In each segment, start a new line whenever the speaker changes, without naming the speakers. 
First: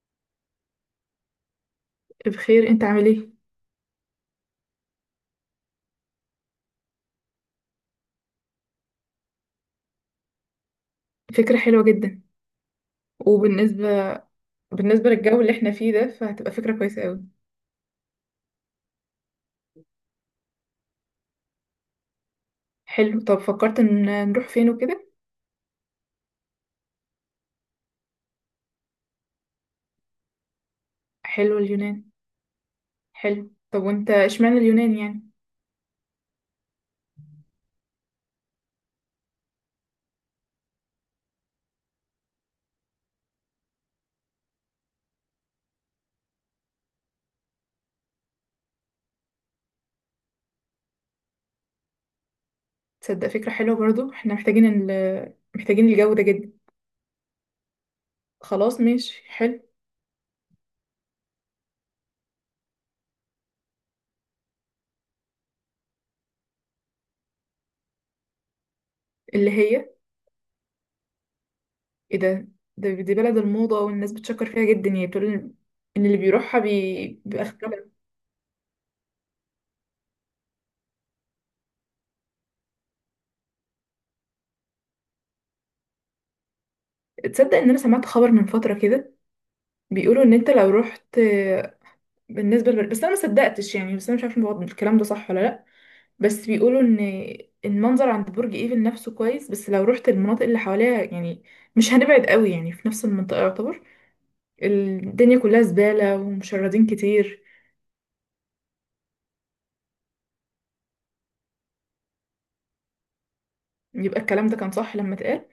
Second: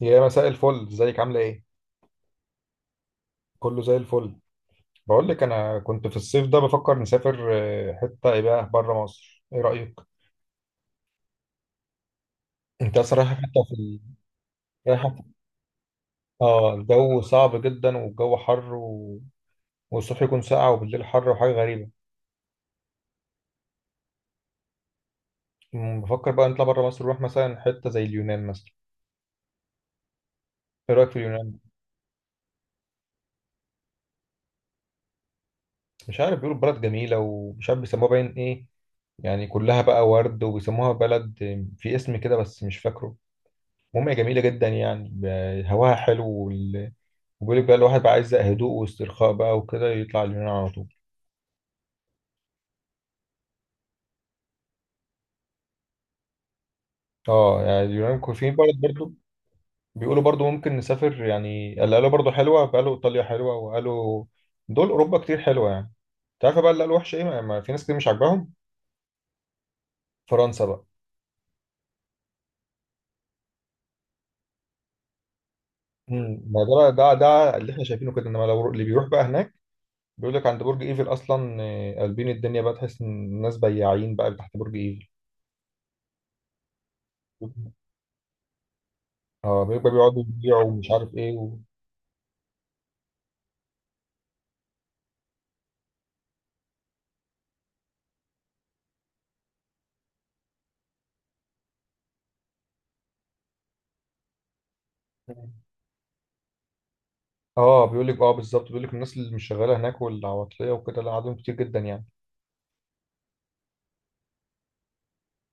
يا مساء الفل، ازيك عاملة ايه؟
بخير، انت عامل ايه؟
كله زي الفل. بقول لك انا كنت في الصيف ده بفكر نسافر، حتة ايه بقى بره مصر، ايه رأيك؟
فكرة حلوة جدا.
انت اصلا رايحة حتة في ال...
وبالنسبة
رايحة
بالنسبة
في-
للجو اللي احنا فيه ده فهتبقى
اه
فكرة كويسة
الجو
قوي.
صعب جدا، والجو حر والصبح يكون ساقع وبالليل حر، وحاجة غريبة.
حلو. طب فكرت ان نروح فين وكده؟
بفكر بقى نطلع بره مصر، نروح مثلا حتة زي اليونان مثلا. ايه رأيك في
حلو
اليونان؟
اليونان. حلو. طب وانت اشمعنى اليونان يعني؟
مش عارف، بيقولوا بلد جميلة ومش عارف بيسموها باين ايه، يعني كلها بقى ورد وبيسموها بلد، في اسم كده بس مش فاكره. المهم هي جميلة جدا، يعني هواها حلو. وبيقول لك بقى الواحد بقى عايز هدوء واسترخاء بقى وكده يطلع اليونان على طول.
تصدق فكرة حلوة برضو، احنا محتاجين محتاجين الجو ده جدا.
اه، يعني اليونان في بلد
خلاص
برضو.
ماشي حلو.
بيقولوا برضو ممكن نسافر، يعني اللي قالوا برضو حلوة، قالوا إيطاليا حلوة، وقالوا دول أوروبا كتير حلوة يعني. انت عارفة بقى اللي قالوا وحشة إيه، ما في ناس كتير مش عاجباهم
اللي هي
فرنسا بقى.
ايه ده؟ دي بلد الموضة والناس بتشكر فيها جدا، يعني بتقول ان اللي بيروحها
ما ده بقى، ده
بيبقى
ده اللي احنا
اختراع.
شايفينه كده، انما لو اللي بيروح بقى هناك بيقول لك عند برج ايفل اصلا، قلبين الدنيا بقى، تحس ان الناس بياعين بقى تحت برج ايفل.
تصدق ان انا سمعت خبر من فترة كده؟
اه، بيبقى بيقعدوا
بيقولوا ان انت
يبيعوا
لو
ومش عارف
رحت
ايه
بس انا ما صدقتش يعني، بس انا مش عارفه الكلام ده صح ولا لا. بس بيقولوا ان المنظر عند برج ايفل نفسه كويس، بس لو رحت المناطق اللي حواليها يعني مش هنبعد قوي، يعني في نفس المنطقه يعتبر الدنيا كلها زباله ومشردين كتير.
اه، بيقول لك بالظبط، بيقول لك الناس اللي مش شغاله هناك والعواطليه وكده، لا عددهم كتير جدا يعني.
يبقى الكلام ده كان صح لما اتقال.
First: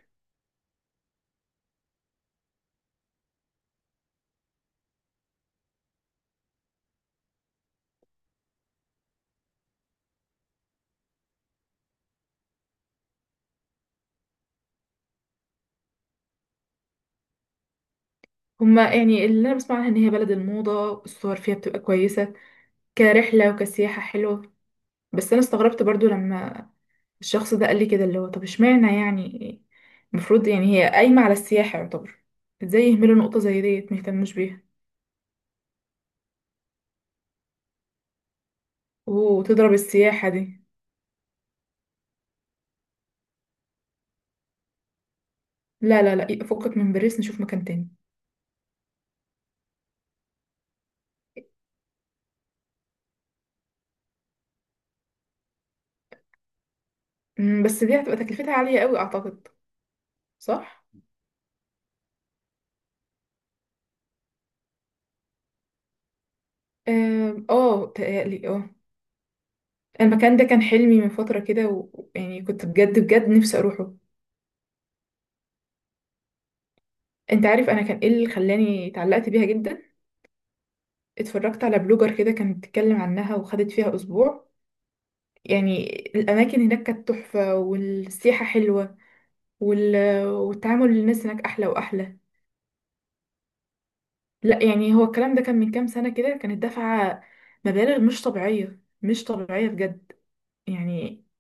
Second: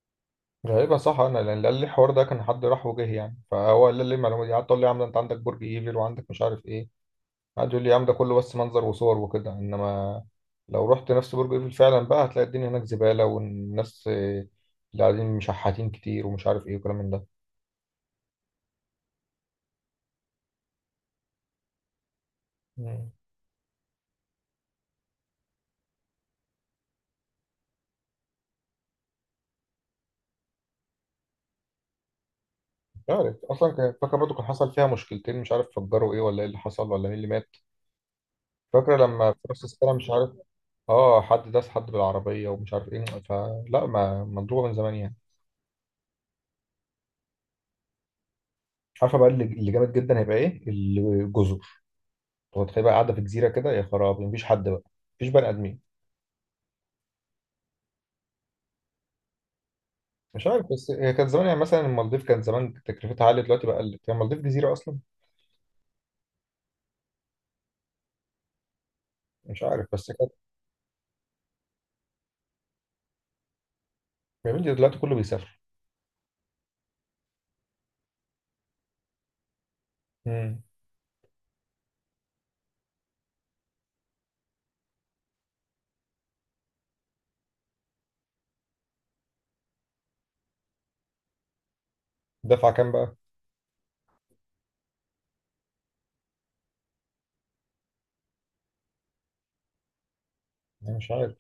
غالبا صح، انا لان اللي قال لي الحوار ده كان حد راح وجه يعني، فهو قال لي المعلومه دي، قعدت اقول لي يا عم ده انت عندك برج ايفل وعندك مش عارف ايه، قعد يقول لي يا عم ده كله بس منظر وصور وكده، انما لو رحت نفس برج ايفل فعلا بقى هتلاقي الدنيا هناك زباله، والناس، اللي قاعدين مشحاتين كتير ومش عارف ايه وكلام من ده.
هما يعني اللي انا بسمع عنها ان هي بلد الموضه، الصور فيها بتبقى كويسه
مم.
كرحله وكسياحه حلوه. بس انا استغربت برضو لما الشخص ده قال لي كده، اللي هو طب اشمعنى يعني؟ المفروض يعني هي قايمة على السياحة يعتبر. ازاي
مش
يهملوا
عارف
نقطة زي
اصلا،
ديت
فاكر
ميهتموش
برضه كان
بيها
حصل فيها مشكلتين، مش عارف فجروا ايه ولا ايه اللي حصل، ولا مين اللي مات. فاكرة لما في نص
وتضرب
السنة مش عارف.
السياحة دي.
اه، حد داس حد بالعربية، ومش عارف ايه، فلا، ما مضروبة من زمان يعني.
لا لا لا، فكك من باريس، نشوف مكان تاني.
عارفة بقى اللي اللي جامد جدا هيبقى ايه؟ الجزر. هو تخيل بقى قاعدة في جزيرة كده، يا خرابي، مفيش حد بقى، مفيش بني آدمين.
أمم، بس دي هتبقى تكلفتها عالية قوي اعتقد.
مش عارف،
صح.
بس هي كانت زمان، يعني مثلا المالديف كان زمان تكلفتها عالية، دلوقتي بقى قلت هي المالديف جزيرة أصلا.
آم، اه تقالي اه.
مش عارف بس كانت.
المكان ده كان حلمي من فترة كده ويعني كنت بجد بجد نفسي اروحه.
يا بنتي دلوقتي كله بيسافر.
انت عارف انا كان ايه اللي خلاني اتعلقت بيها جدا؟
امم.
اتفرجت على بلوجر كده كانت بتتكلم عنها وخدت فيها اسبوع، يعني الأماكن هناك كانت تحفة والسياحة حلوة وال... والتعامل الناس هناك أحلى وأحلى.
دفع كام بقى؟
لا يعني هو الكلام ده كان من كام سنة كده، كانت دافعة مبالغ مش طبيعية، مش طبيعية بجد
أنا مش
يعني.
عارف.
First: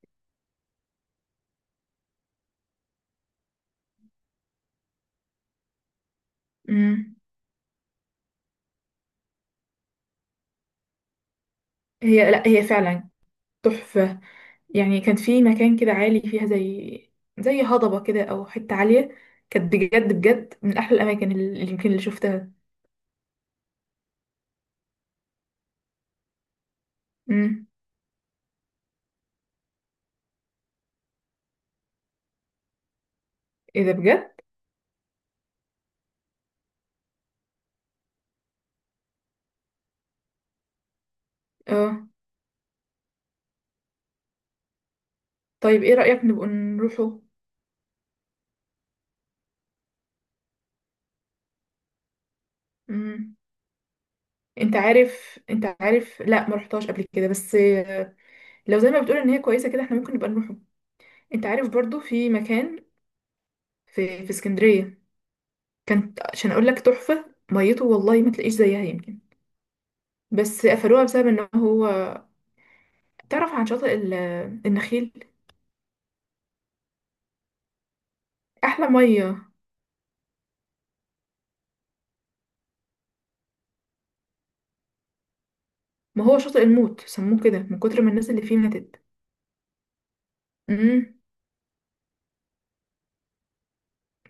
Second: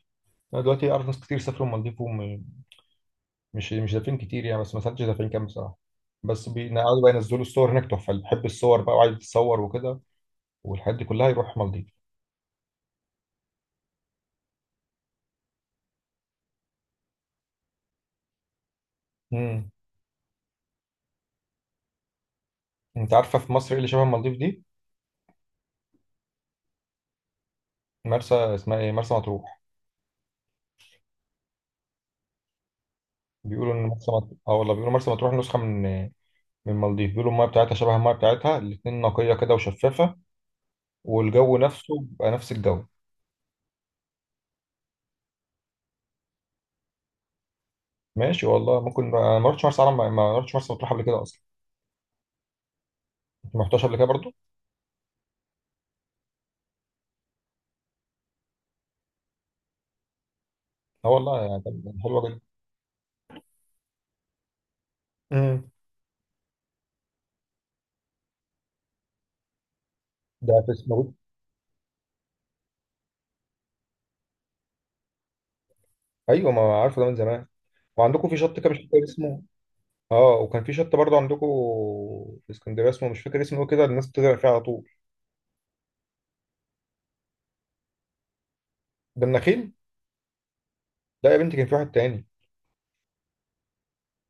أنا دلوقتي أعرف ناس كتير سافروا المالديف، مش دافعين كتير يعني، بس ما سالتش دافعين كام بصراحه. بس بيقعدوا بقى
مم.
ينزلوا الصور هناك تحفه، اللي بيحب الصور بقى وعايز يتصور وكده، والحاجات دي كلها يروح مالديف.
هي لا، هي فعلا تحفة. يعني كان في مكان كده عالي فيها، زي زي هضبة كده أو حتة عالية.
امم
كانت بجد بجد من أحلى الأماكن اللي يمكن اللي شفتها.
انت عارفه في مصر ايه اللي شبه مالديف دي؟
مم.
مرسى، اسمها ايه، مرسى مطروح. بيقولوا
إيه
ان
ده
مرسى
بجد؟
مطروح، اه والله، بيقولوا مرسى مطروح نسخه من، من مالديف. بيقولوا المايه بتاعتها شبه المايه بتاعتها الاتنين، نقيه كده وشفافه، والجو نفسه
اه.
بقى نفس الجو.
طيب إيه رأيك نبقى نروحه؟
ماشي والله، ممكن انا ما رحتش مرسى علم، ما رحتش مرسى مطروح قبل كده اصلا.
مم.
انت ما رحتهاش قبل كده برضو.
انت عارف لا ما رحتهاش قبل كده بس لو زي ما بتقول ان هي كويسه كده احنا ممكن نبقى نروحه.
اه والله،
انت
يعني
عارف برضو
كان حلوه
في
جدا.
مكان في اسكندريه
امم.
كانت، عشان اقول لك تحفه ميته، والله ما تلاقيش زيها يمكن،
ده
بس
في
قفلوها
اسمه
بسبب ان هو تعرف عن شاطئ النخيل؟
إيه؟ ايوه، ما عارفه ده من زمان. وعندكم في شط كده مش
احلى
فاكر اسمه.
ميه.
اه، وكان في شط برضه عندكم في اسكندريه، اسمه مش فاكر اسمه إيه كده، الناس بتغرق فيه على طول.
ما هو شاطئ الموت، سموه كده من كتر ما الناس اللي فيه ماتت.
ده النخيل.
امم.
لا يا بنتي، كان في واحد تاني.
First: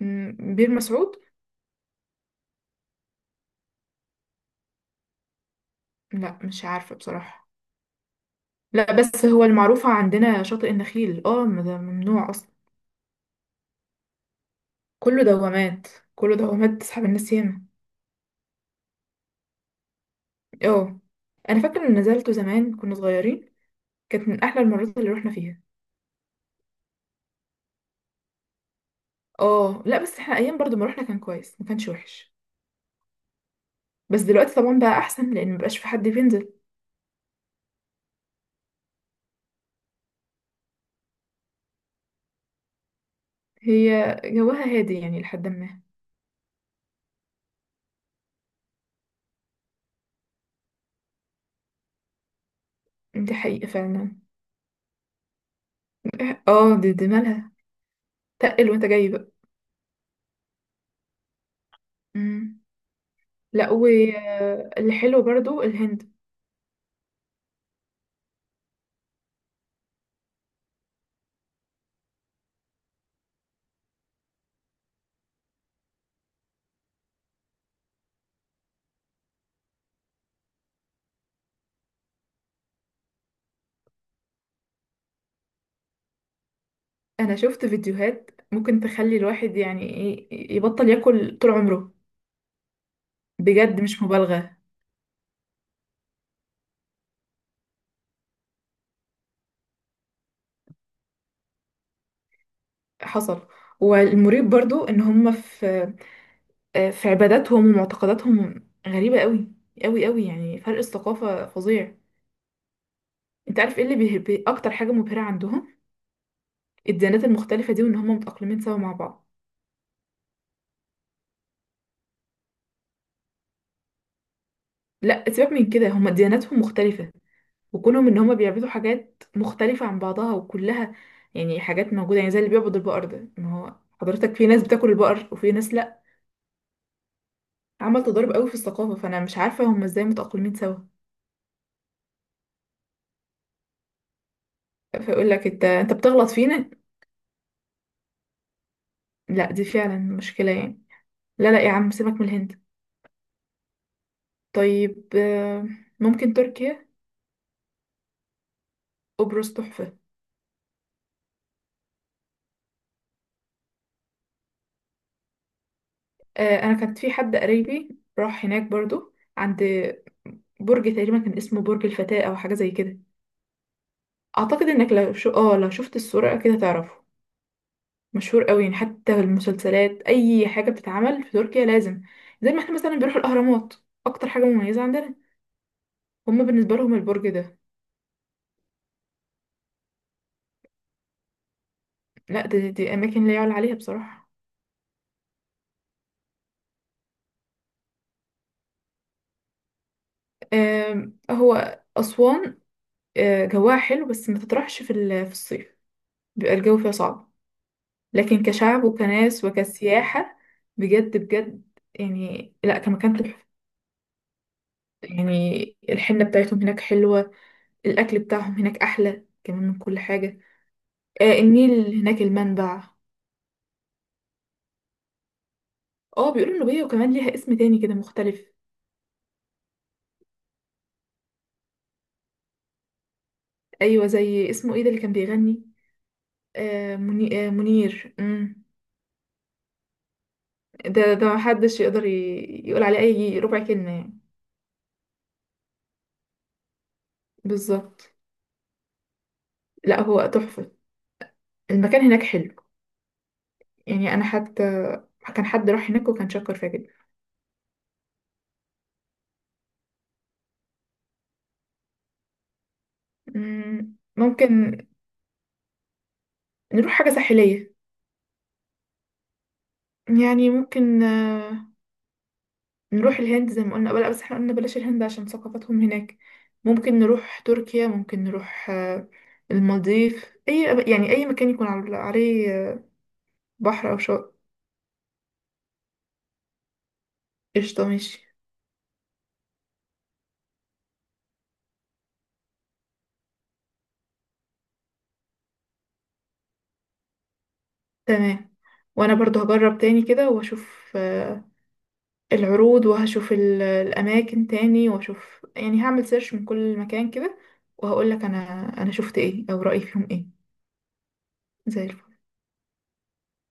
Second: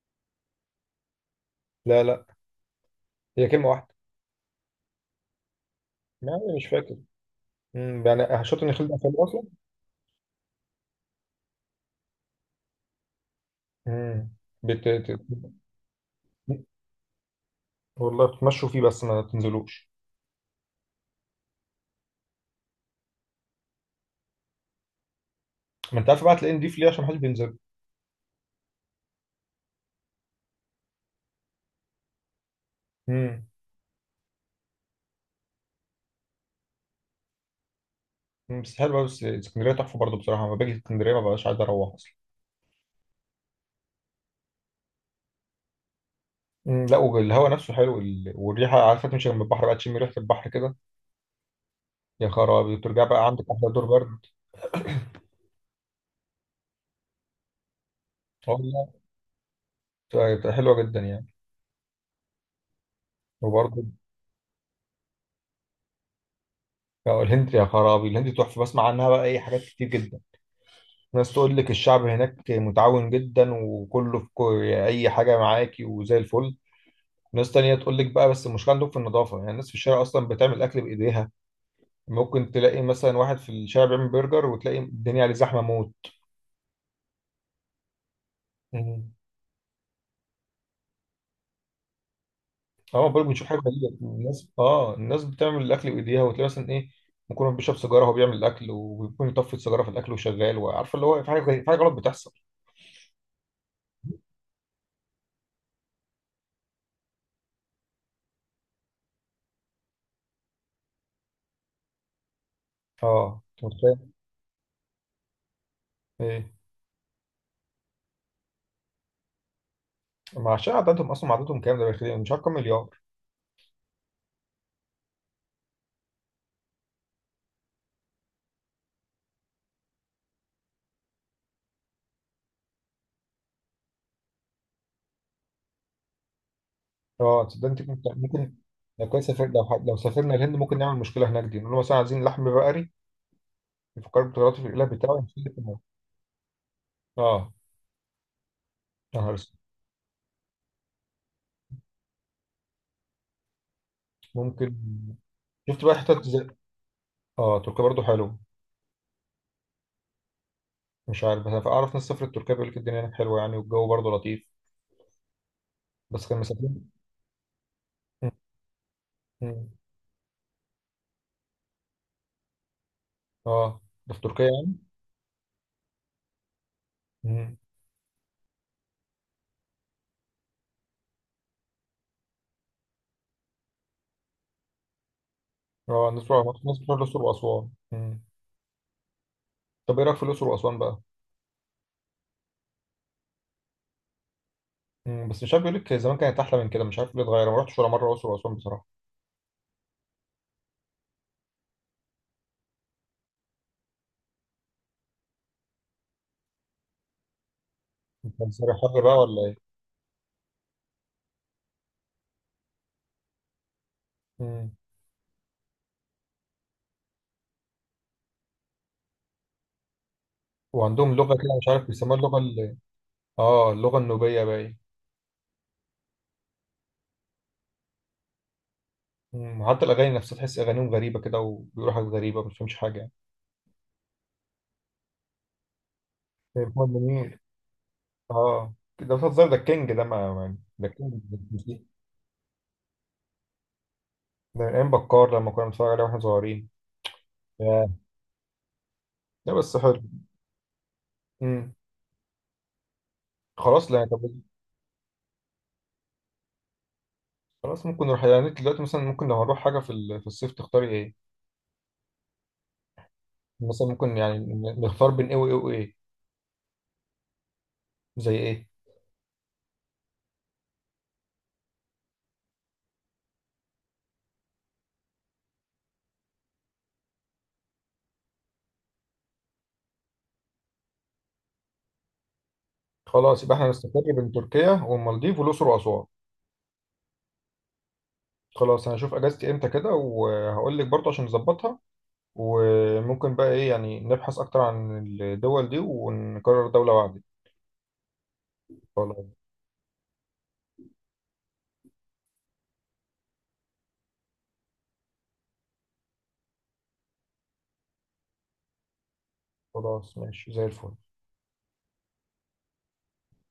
أمم، بير مسعود؟
لا لا، هي كلمه واحده.
لا
يعني
مش
مش
عارفه
فاكر.
بصراحه.
يعني شط النخيل
لا
ده فين
بس
اصلا؟
هو المعروفه عندنا شاطئ النخيل، اه، ما ده ممنوع.
امم بت... بت-
كله دوامات، كله دوامات تسحب الناس ياما.
والله بتمشوا فيه بس ما تنزلوش.
اه. انا فاكره ان نزلته زمان كنا صغيرين، كانت من احلى المرات اللي روحنا فيها.
ما انت عارف بقى، تلاقيه نضيف ليه؟ عشان محدش بينزل.
اه لا بس احنا ايام برضو ما روحنا كان كويس، ما كانش وحش.
امم
بس دلوقتي طبعا بقى احسن لان مبقاش في حد بينزل.
بس حلو، بس اسكندريه تحفه برضه بصراحه، لما باجي اسكندريه ما ببقاش عايز اروح اصلا.
هي جواها هادي يعني لحد ما.
لا، والهواء نفسه حلو، والريحه، عارفه تمشي جنب البحر بقى، تشم ريحه البحر كده، يا خرابي، وترجع بقى
دي
عندك
حقيقه
احلى دور
فعلا.
برد.
اه، دي دي مالها، تقل وانت
والله
جاي بقى.
بتبقى حلوه جدا يعني.
مم. لا،
وبرضه،
واللي حلو برضو الهند.
بقى الهند، يا خرابي، الهند تحفه، بسمع عنها بقى اي حاجات كتير جدا. ناس تقول لك الشعب هناك متعاون جدا، وكله في اي حاجه معاكي وزي الفل. ناس تانية تقول لك بقى، بس المشكله عندهم في النظافه، يعني الناس في الشارع اصلا بتعمل اكل بايديها، ممكن تلاقي مثلا واحد في الشارع بيعمل برجر وتلاقي الدنيا عليه زحمه موت.
انا شفت فيديوهات ممكن
مم.
تخلي الواحد يعني ايه يبطل ياكل طول عمره.
اه، برضه بنشوف حاجه
بجد
غريبه،
مش
الناس
مبالغه.
اه الناس بتعمل الاكل بايديها، وتلاقي مثلا ايه، ممكن بيشرب سيجاره وهو بيعمل الاكل، وبيكون يطفي السيجاره في الاكل وشغال، وعارفه اللي هو في في حاجه غلط بتحصل.
حصل. والمريب برضو ان هم في في عباداتهم ومعتقداتهم غريبة قوي قوي قوي، يعني فرق الثقافة فظيع.
اه،
انت
انت
عارف ايه اللي
متخيل
اكتر حاجة مبهرة عندهم؟
ايه؟
الديانات المختلفة دي وان هم متأقلمين سوا مع بعض.
ما عشان عددهم، اصلا عددهم كام؟ ده بالخير مش عارف كام مليار.
لا سيبك من كده، هم دياناتهم مختلفة، وكونهم ان هم بيعبدوا حاجات مختلفة عن بعضها وكلها يعني حاجات موجودة، يعني زي اللي بيعبد البقر ده، ما هو حضرتك في ناس بتاكل البقر وفي ناس لا.
اه، تصدق، انت
عمل
كنت
تضارب قوي
ممكن،
في الثقافة،
لو
فانا
كان
مش
سافر،
عارفة هم
لو
ازاي
سافرنا الهند
متأقلمين سوا.
ممكن نعمل مشكله هناك، دي نقول له مثلا عايزين لحم بقري، يفكروا بطريقته في الاله بتاعه
فيقول
ونشيل
لك
في
انت
الموضوع.
انت بتغلط فينا.
اه. يا نهار
لا
اسود.
دي فعلا مشكلة يعني. لا لا يا عم، سيبك من الهند.
ممكن.
طيب آه،
شفت بقى حتت
ممكن
زي،
تركيا.
اه تركيا برضه حلو.
قبرص تحفة.
مش عارف، بس أنا اعرف ناس سافرت تركيا، بيقول لك الدنيا هناك حلوه يعني، والجو برضه لطيف. بس كان
آه، أنا
مسافرين.
كانت في حد قريبي
م-
راح هناك برضو، عند
م.
برج تقريبا كان اسمه برج الفتاة أو حاجة زي كده.
اه، ده في تركيا
أعتقد
يعني.
إنك لو شو آه لو شفت الصورة كده تعرفه.
م.
مشهور قوي، يعني حتى المسلسلات أي حاجة بتتعمل في تركيا لازم زي ما احنا مثلا بنروح الأهرامات، أكتر حاجة مميزة عندنا.
اه، الناس
هما
بتروح
بالنسبة
الناس
لهم
بتروح الاقصر
البرج ده.
واسوان. م. طب ايه رايك في الاقصر واسوان بقى؟
لا دي, دي أماكن لا يعلى عليها بصراحة.
م. بس مش عارف، بيقول لك زمان كانت احلى من كده، مش عارف ليه اتغير. أنا ما رحتش ولا مره الاقصر واسوان بصراحه.
آم، هو أسوان آه، جواها حلو بس ما تطرحش في في الصيف، بيبقى الجو فيها صعب.
انت
لكن
مسافر
كشعب
حر بقى ولا
وكناس
ايه؟
وكسياحة بجد بجد، يعني لا كمكان تحفة.
م.
يعني الحنة بتاعتهم هناك حلوة، الأكل بتاعهم هناك أحلى كمان من كل حاجة.
وعندهم لغه
آه
كده مش عارف
النيل
بيسموها
هناك
اللغه ال...
المنبع.
اه اللغه النوبيه باين.
اه بيقولوا النوبية، وكمان ليها اسم تاني كده مختلف.
م. وحتى الاغاني نفسها تحس اغانيهم غريبه كده، وبيقولوا حاجات غريبه ما بتفهمش حاجه يعني.
أيوة زي اسمه ايه ده اللي كان بيغني؟
طيب، محمد
آه
منير.
منير. مم.
اه، ده بتهزر، ده الكينج، ده ما ما- ده
ده
الكينج.
ده محدش يقدر يقول عليه أي ربع كلمة يعني.
ده من ايام بكار لما كنا بنتفرج عليه واحنا صغيرين. ياه.
بالظبط.
لا بس حلو.
لا هو تحفة،
امم
المكان هناك حلو.
خلاص، لا،
يعني انا
طب
حتى كان حد راح هناك وكان شكر فيها جدا.
خلاص ممكن نروح يعني. انت دلوقتي مثلا، ممكن لو هنروح حاجه في في الصيف تختاري ايه؟ مثلا
مم،
ممكن يعني
ممكن
نختار بين ايه وايه وايه؟
نروح حاجة ساحلية.
زي ايه؟
يعني ممكن آه، نروح الهند زي ما قلنا، بلا بس احنا قلنا بلاش الهند عشان ثقافتهم هناك. ممكن نروح تركيا، ممكن نروح آه، المالديف، اي يعني اي مكان يكون عليه آه،
خلاص، يبقى احنا
بحر او
نستقر بين
شاطئ.
تركيا والمالديف والاقصر واسوان.
قشطة ماشي.
خلاص، انا هشوف اجازتي امتى كده وهقول لك برضه عشان نظبطها، وممكن بقى ايه يعني، نبحث اكتر عن الدول دي ونقرر دوله واحده.
تمام. وانا
خلاص.
برضو هجرب تاني كده واشوف آه، العروض، وهشوف الأماكن تاني وأشوف، يعني هعمل سيرش من كل مكان كده وهقولك أنا، أنا شفت إيه أو رأيي فيهم
خلاص،
إيه.
ماشي زي الفل.
زي الفل.